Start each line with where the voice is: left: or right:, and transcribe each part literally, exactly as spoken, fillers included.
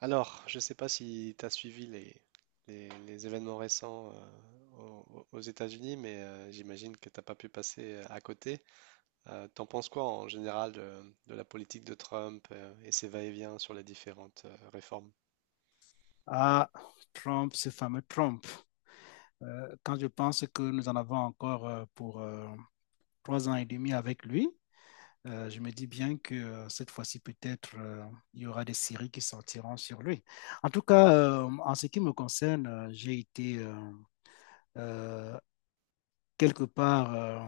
right: Alors, je ne sais pas si tu as suivi les, les- les événements récents euh, au- aux, États-Unis, mais euh, j'imagine que tu n'as pas pu passer euh, à côté. Euh, t'en penses quoi en général de, de la politique de Trump euh, et ses va-et-vient sur les différentes euh, réformes?
left: À Trump, ce fameux Trump. Euh, quand je pense que nous en avons encore euh, pour euh, trois ans et demi avec lui, euh, je me dis bien que euh, cette fois-ci, peut-être, euh, il y aura des séries qui sortiront sur lui. En tout cas, euh, en ce qui me concerne, euh, j'ai été euh, euh, quelque part euh,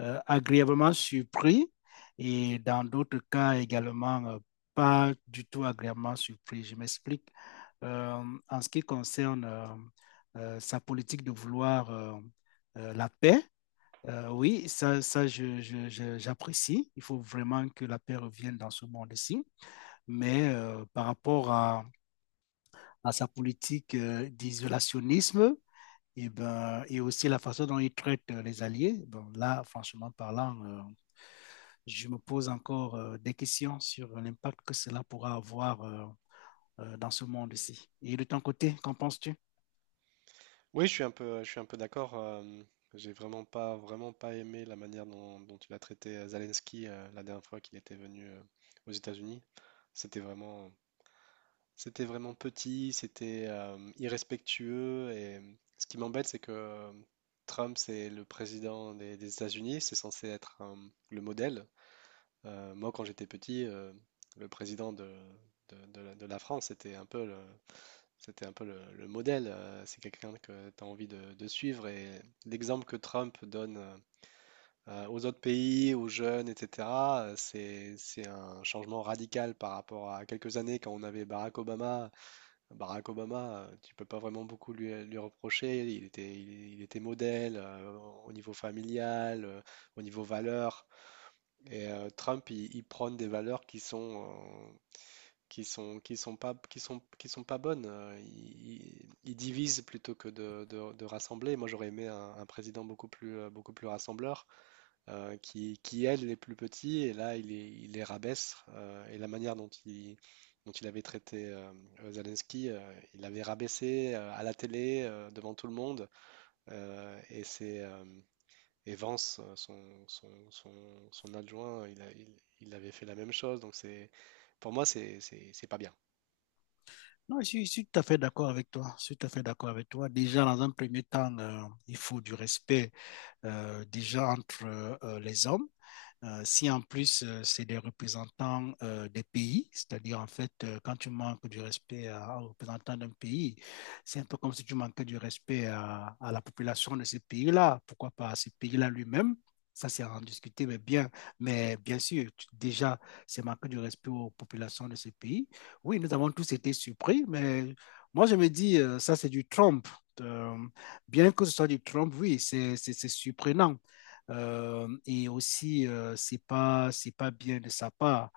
left: euh, agréablement surpris, et dans d'autres cas également euh, pas du tout agréablement surpris. Je m'explique. Euh, en ce qui concerne euh, euh, sa politique de vouloir euh, euh, la paix, euh, oui, ça, ça je- je- je- j'apprécie. Il faut vraiment que la paix revienne dans ce monde-ci. Mais euh, par rapport à, à sa politique euh, d'isolationnisme, et, ben, et aussi la façon dont il traite euh, les alliés, bon, là, franchement parlant, euh, je me pose encore euh, des questions sur l'impact que cela pourra avoir euh, euh, dans ce monde-ci. Et de ton côté, qu'en penses-tu?
right: Oui, je suis un peu, je suis un peu d'accord. euh, j'ai vraiment pas, vraiment pas aimé la manière dont, dont il a traité euh, Zelensky euh, la dernière fois qu'il était venu euh, aux États-Unis. C'était vraiment, C'était vraiment petit, c'était euh, irrespectueux et euh, ce qui m'embête, c'est que euh, Trump, c'est le président des, des États-Unis, c'est censé être euh, le modèle. Euh, moi, quand j'étais petit, euh, le président de, de- de la, de la France, c'était un peu le, c'était un peu le, le modèle. Euh, c'est quelqu'un que tu as envie de, de suivre et l'exemple que Trump donne euh, euh, aux autres pays, aux jeunes, et cætera, euh, c'est, c'est un changement radical par rapport à quelques années quand on avait Barack Obama. Barack Obama, euh, tu peux pas vraiment beaucoup lui, lui reprocher. Il était, il, il était modèle euh, au niveau familial, euh, au niveau valeurs. Et euh, Trump, il, il prône des valeurs qui sont, euh, qui sont, qui sont pas, qui sont, qui sont pas bonnes. Euh, Il, il- il divise plutôt que de, de- de rassembler. Moi, j'aurais aimé un, un président beaucoup plus, euh, beaucoup plus rassembleur euh, qui, qui aide les plus petits, et là, il les, il les rabaisse. Euh, et la manière dont il, dont il avait traité euh, Zelensky, euh, il l'avait rabaissé euh, à la télé, euh, devant tout le monde. euh, et c'est, euh, et Vance, euh, son, son, son, son adjoint, il, a- il, il avait fait la même chose. Donc, c'est, pour moi, c'est, c'est, c'est pas bien.
left: Non, je suis, je suis tout à fait d'accord avec toi. Je suis tout à fait d'accord avec toi. Déjà, dans un premier temps, euh, il faut du respect euh, déjà entre euh, les hommes. Euh, si en plus, euh, c'est des représentants euh, des pays, c'est-à-dire en fait, euh, quand tu manques du respect à, aux représentants d'un pays, c'est un peu comme si tu manquais du respect à, à la population de ce pays-là, pourquoi pas à ce pays-là lui-même. Ça, c'est à en discuter, mais bien, mais bien sûr, tu- déjà, c'est manquer du respect aux populations de ce pays. Oui, nous avons tous été surpris, mais moi, je me dis, euh, ça, c'est du Trump. Euh, bien que ce soit du Trump, oui, c'est c'est- c'est surprenant. Euh, et aussi, euh, c'est pas, c'est pas bien de sa part.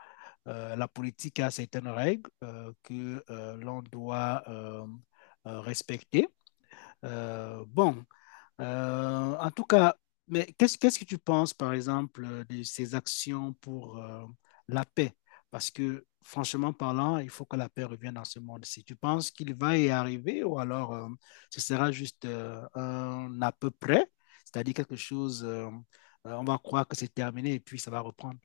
left: Euh, la politique a certaines règles euh, que euh, l'on doit euh, euh, respecter. Euh, bon, euh, en tout cas, mais qu'est-ce qu'est-ce que tu penses, par exemple, euh, de ces actions pour euh, la paix? Parce que, franchement parlant, il faut que la paix revienne dans ce monde-ci. Tu penses qu'il va y arriver ou alors euh, ce sera juste euh, un à peu près, c'est-à-dire quelque chose, euh, euh, on va croire que c'est terminé et puis ça va reprendre.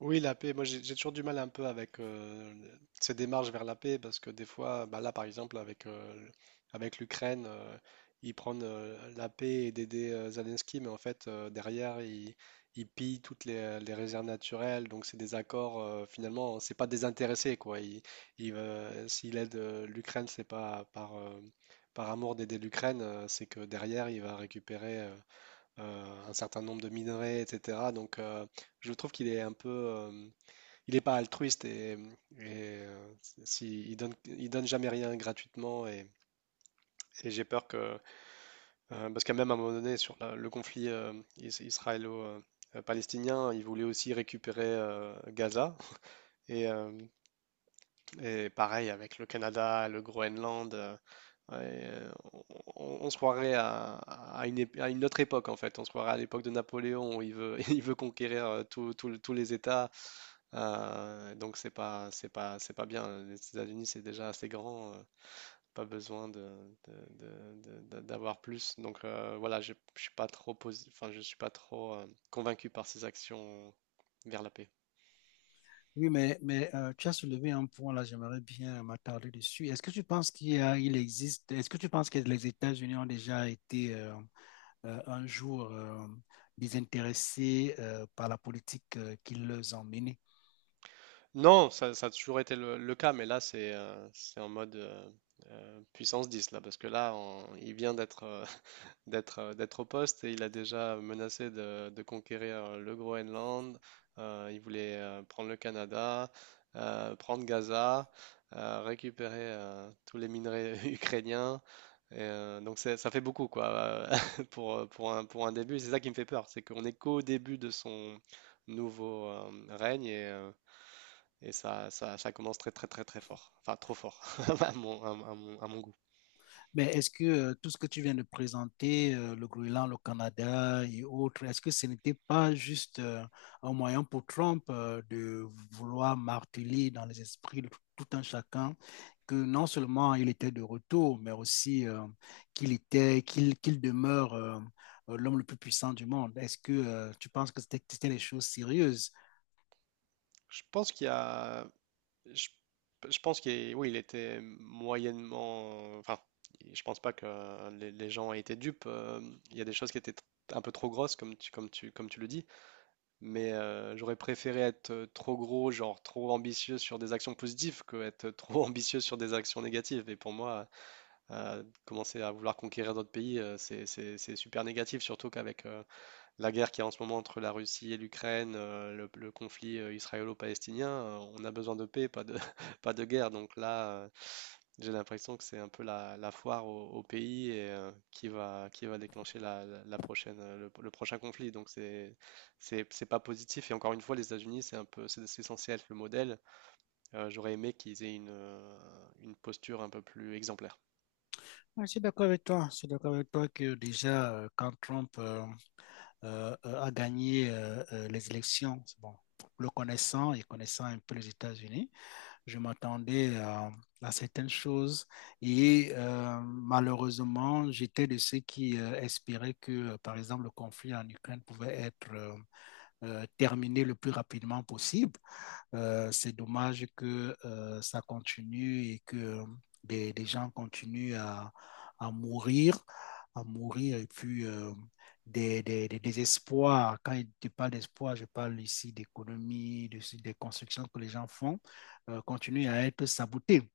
right: Oui, la paix, moi j'ai j'ai toujours du mal un peu avec euh, ces démarches vers la paix parce que des fois, bah là par exemple avec, euh, le- avec l'Ukraine, euh, ils prennent euh, la paix et d'aider euh, Zelensky, mais en fait euh, derrière ils, ils pillent toutes les, les réserves naturelles, donc c'est des accords euh, finalement, c'est pas désintéressé quoi. Il, il, euh, s'il aide euh, l'Ukraine, c'est pas par, euh, par amour d'aider l'Ukraine, euh, c'est que derrière il va récupérer euh, euh, un certain nombre de minerais, et cætera. Donc, euh, je trouve qu'il est un peu, euh, il n'est pas altruiste et, et, euh, si, il donne, il donne jamais rien gratuitement et, et j'ai peur que, euh, parce qu'à même à un moment donné sur la- le conflit euh, is- israélo-palestinien, il voulait aussi récupérer euh, Gaza et euh, Et pareil avec le Canada, le Groenland, euh, ouais, euh, on, on se croirait à, à une, ép- à une autre époque en fait. On se croirait à l'époque de Napoléon où il veut, il veut conquérir euh, tout- tout le- tous les États. Euh, donc c'est pas, c'est pas, c'est pas bien. Les États-Unis c'est déjà assez grand. euh, pas besoin de, de- de- de- de- d'avoir plus. Donc euh, voilà, je, je suis pas trop posi- enfin, je suis pas trop euh, convaincu par ces actions vers la paix.
left: Oui, mais, mais euh, tu as soulevé un point là, j'aimerais bien m'attarder dessus. Est-ce que tu penses qu'il y a- Il existe, est-ce que tu penses que les États-Unis ont déjà été euh, euh, un jour euh, désintéressés euh, par la politique euh, qui les emmène?
right: Non, ça, ça a toujours été le, le cas, mais là, c'est euh, c'est en mode euh, euh, puissance dix là, parce que là, on- il vient d'être euh, d'être euh, d'être au poste et il a déjà menacé de, de conquérir euh, le Groenland. Euh, il voulait euh, prendre le Canada, euh, prendre Gaza, euh, récupérer euh, tous les minerais ukrainiens. Et, euh, donc, c'est- ça fait beaucoup, quoi, euh, pour, euh, pour un, pour un début. C'est ça qui me fait peur, c'est qu'on est qu'au début de son nouveau euh, règne. Et. euh, et ça, ça, ça commence très très très très fort. Enfin, trop fort, à mon, à mon- à mon- à mon goût.
left: Mais est-ce que euh, tout ce que tu viens de présenter, euh, le Groenland, le Canada et autres, est-ce que ce n'était pas juste euh, un moyen pour Trump euh, de vouloir marteler dans les esprits de tout un chacun que non seulement il était de retour, mais aussi euh, qu'il était, qu'il qu demeure euh, euh, l'homme le plus puissant du monde. Est-ce que euh, tu penses que c'était c'était des choses sérieuses?
right: Je pense qu'il y a... Je, je pense qu'il est- oui, il était moyennement... Enfin, je pense pas que les, les gens aient été dupes. euh, Il y a des choses qui étaient tr- un peu trop grosses, comme tu, comme tu, comme tu le dis. Mais euh, j'aurais préféré être euh, trop gros, genre trop ambitieux sur des actions positives, que être trop ambitieux sur des actions négatives. Et pour moi, euh, commencer à vouloir conquérir d'autres pays, euh, c'est, c'est- c'est super négatif, surtout qu'avec... euh, la guerre qu'il y a en ce moment entre la Russie et l'Ukraine, euh, le, le conflit euh, israélo-palestinien, euh, on a besoin de paix, pas de, pas de guerre. Donc là, euh, j'ai l'impression que c'est un peu la, la foire au, au pays et, euh, qui va, qui va déclencher la, la- la prochaine, euh, le, le prochain conflit. Donc c'est, c'est, c'est pas positif. Et encore une fois, les États-Unis, c'est un peu, c'est c'est censé être le modèle. Euh, j'aurais aimé qu'ils aient une, euh, une posture un peu plus exemplaire.
left: Ouais, je suis d'accord avec toi. Je suis d'accord avec toi que déjà, euh, quand Trump euh, euh, euh, a gagné euh, euh, les élections, c'est bon, le connaissant et connaissant un peu les États-Unis, je m'attendais à, à, certaines choses, et euh, malheureusement, j'étais de ceux qui euh, espéraient que, euh, par exemple, le conflit en Ukraine pouvait être euh, euh, terminé le plus rapidement possible. Euh, C'est dommage que euh, ça continue et que euh, des, des gens continuent à, à, mourir, à mourir, et puis Euh, des, des, des, désespoirs. Quand je parle d'espoir, je parle ici d'économie, de, des constructions que les gens font euh, continue à être saboté.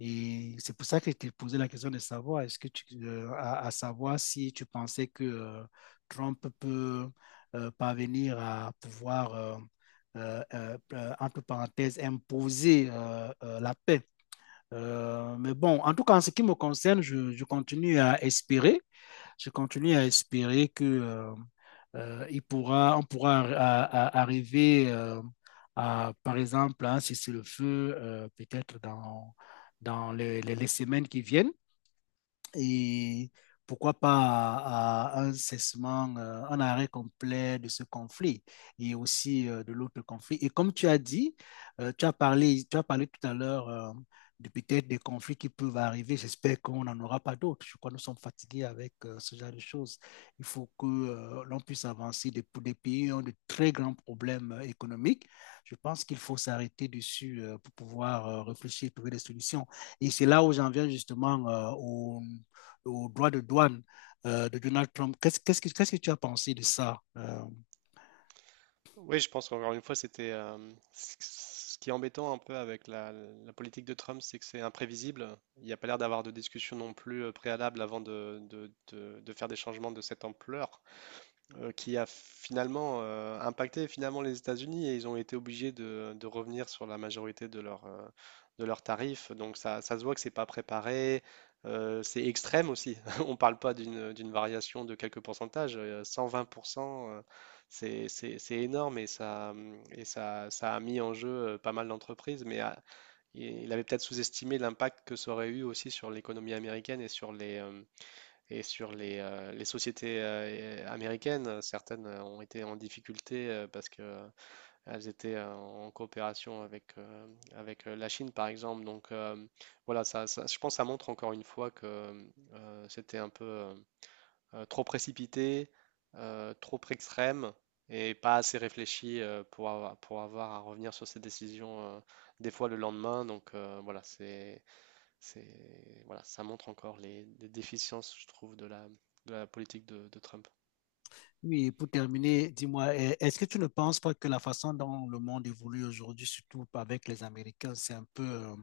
left: Et c'est pour ça que je t'ai posé la question de savoir, est-ce que tu, euh, à, à savoir si tu pensais que euh, Trump peut euh, parvenir à pouvoir, euh, euh, euh, euh, entre parenthèses, imposer euh, euh, la paix. Euh, mais bon, en tout cas, en ce qui me concerne, je, je continue à espérer, je continue à espérer que euh, euh, il pourra, on pourra à- à- arriver, euh, à, par exemple, à un le feu euh, peut-être dans, dans les, les- les semaines qui viennent, et pourquoi pas à un cessement, euh, un arrêt complet de ce conflit, et aussi euh, de l'autre conflit. Et comme tu as dit, euh, tu as parlé, tu as parlé tout à l'heure euh, de peut-être des conflits qui peuvent arriver. J'espère qu'on n'en aura pas d'autres. Je crois que nous sommes fatigués avec euh, ce genre de choses. Il faut que euh, l'on puisse avancer. Des, des pays qui ont de très grands problèmes euh, économiques. Je pense qu'il faut s'arrêter dessus euh, pour pouvoir euh, réfléchir, trouver des solutions. Et c'est là où j'en viens justement euh, au au droit de douane euh, de Donald Trump. Qu'est-ce qu'est-ce que, qu'est-ce que tu as pensé de ça, euh,
right: Oui, je pense qu'encore une fois, c'était euh, c- ce qui est embêtant un peu avec la, la politique de Trump, c'est que c'est imprévisible. Il n'y a pas l'air d'avoir de discussion non plus euh, préalable avant de, de- de- de faire des changements de cette ampleur euh, qui a finalement euh, impacté finalement les États-Unis et ils ont été obligés de, de revenir sur la majorité de leurs euh, de leurs tarifs. Donc ça, ça se voit que c'est pas préparé, euh, c'est extrême aussi. On parle pas d'une d'une variation de quelques pourcentages, euh, cent vingt pour cent, euh, c'est c'est c'est énorme et ça hum, et ça ça a mis en jeu euh, pas mal d'entreprises. Mais ah, il il avait peut-être sous-estimé l'impact que ça aurait eu aussi sur l'économie américaine et sur les euh, et sur les, euh, les sociétés euh, américaines, euh, certaines euh, ont été en difficulté euh, parce que euh, elles étaient euh, en coopération avec, euh, avec euh, la Chine, par exemple. Donc euh, voilà, ça, ça- je pense que ça montre encore une fois que euh, c'était un peu euh, euh, trop précipité, euh, trop extrême et pas assez réfléchi euh, pour avoir, pour avoir à revenir sur ces décisions euh, des fois le lendemain. Donc euh, voilà, c'est c'est, voilà, ça montre encore les, les déficiences, je trouve, de la, de la politique de, de Trump.
left: Oui, pour terminer, dis-moi, est-ce que tu ne penses pas que la façon dont le monde évolue aujourd'hui, surtout avec les Américains, c'est un peu euh,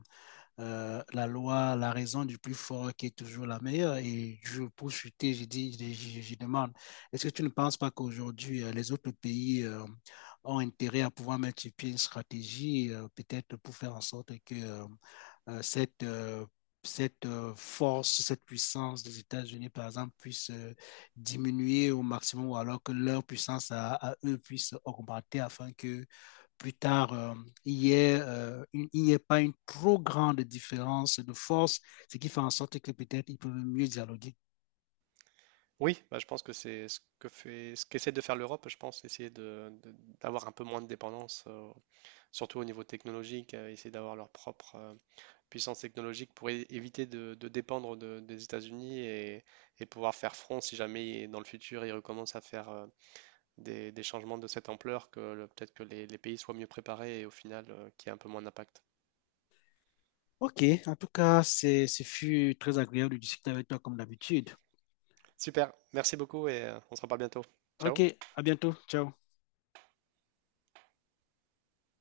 left: euh, la loi, la raison du plus fort qui est toujours la meilleure? Et je, pour chuter, je, dis, je, je, demande, est-ce que tu ne penses pas qu'aujourd'hui, euh, les autres pays euh, ont intérêt à pouvoir mettre sur pied une stratégie, euh, peut-être pour faire en sorte que euh, euh, cette, euh, cette euh, force, cette puissance des États-Unis, par exemple, puisse euh, diminuer au maximum, ou alors que leur puissance à, à eux puisse augmenter afin que plus tard, euh, il n'y ait, euh, ait pas une trop grande différence de force, ce qui fait en sorte que peut-être ils peuvent mieux dialoguer.
right: Oui, bah, je pense que c'est ce que fait, ce qu'essaie de faire l'Europe, je pense, essayer de, de- d'avoir un peu moins de dépendance, euh, surtout au niveau technologique, euh, essayer d'avoir leur propre euh, puissance technologique pour é- éviter de, de dépendre de- des États-Unis et, et pouvoir faire front si jamais dans le futur ils recommencent à faire euh, des, des changements de cette ampleur, que le- peut-être que les, les pays soient mieux préparés et au final qui qu'il y ait un peu moins d'impact.
left: OK, en tout cas, c'est ce fut très agréable de discuter avec toi comme d'habitude.
right: Super, merci beaucoup et euh, on se reparle bientôt.
left: OK,
right: Ciao.
left: à bientôt. Ciao.